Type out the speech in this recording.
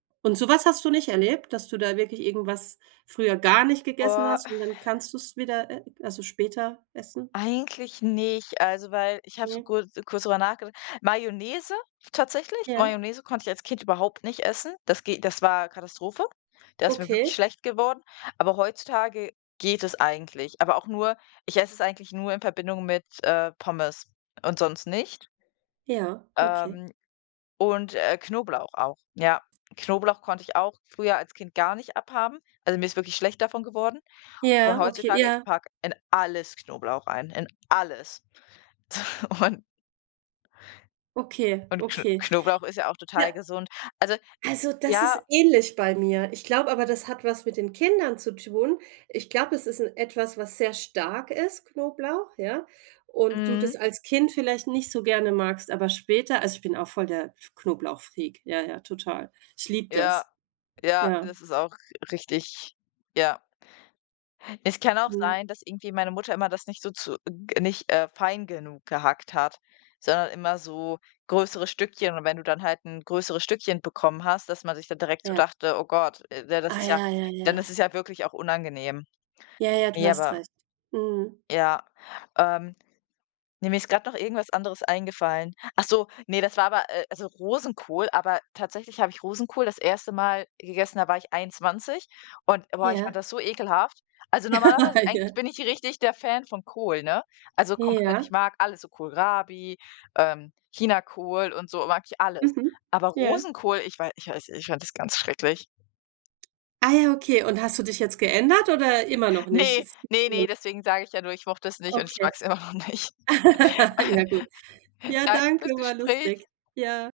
Und so was hast du nicht erlebt, dass du da wirklich irgendwas früher gar nicht gegessen Boah hast und dann kannst du's wieder e also später essen? Eigentlich nicht, also, weil ich habe so Mhm. kurz kurz drüber nachgedacht Mayonnaise tatsächlich, Ja. Mayonnaise konnte ich als Kind überhaupt nicht essen das ge das war Katastrophe, da ist mir wirklich Okay. schlecht geworden, aber heutzutage geht es eigentlich, aber auch nur ich esse es eigentlich nur in Verbindung mit, äh, Pommes und sonst nicht. Ja, okay. Ähm, und, äh, Knoblauch auch, ja. Knoblauch konnte ich auch früher als Kind gar nicht abhaben, also mir ist wirklich schlecht davon geworden, und Ja, okay, heutzutage, ich ja. packe in alles Knoblauch rein, in alles. Und Okay, und Kn okay. Knoblauch ist ja auch Ja. total gesund. Also, Also, das ist ja ähnlich bei mir. Ich glaube aber, das hat was mit den Kindern zu tun. Ich glaube, es ist 'n etwas, was sehr stark ist, Knoblauch, ja, und du Mhm. das als Kind vielleicht nicht so gerne magst, aber später also, ich bin auch voll der Knoblauchfreak. Ja, ja, total. Ich liebe Ja, das. ja, Ja. das ist auch richtig, ja. Es kann auch Mhm. sein, dass irgendwie meine Mutter immer das nicht so zu ge nicht, äh, fein genug gehackt hat, sondern immer so größere Stückchen, und wenn du dann halt 'n größeres Stückchen bekommen hast, dass man sich dann direkt so Ja. dachte: „Oh Gott, äh, de das Ah, ist ja” ja, ja, dann ist ja. es ja wirklich auch unangenehm. Ja, ja, du Ne, hast aber recht. Mhm. ja, ähm, ne, mir ist grad noch irgendwas anderes eingefallen. Ach so, ne, das war aber äh, also Rosenkohl, aber tatsächlich habe ich Rosenkohl das 1. Mal gegessen, da war ich 21 und, boah, ich Ja. fand das so ekelhaft also normalerweise Ja. eigentlich bin ich richtig der Fan von Kohl, ne, also komplett, ich Ja. mag alles so Kohlrabi, ähm, Chinakohl und so mag ich alles, Mhm. aber Ja. Rosenkohl, ich wei ich weiß ich fand das ganz schrecklich. Ah, ja, okay. Und hast du dich jetzt geändert oder immer noch nicht? Ne, ne, [unintelligible] ne, deswegen sage ich ja nur: „Ich mochte es nicht und ich Okay. mag's immer noch nicht.” Ja, gut. Ja, Danke danke, fürs war Gespräch. lustig. Ja.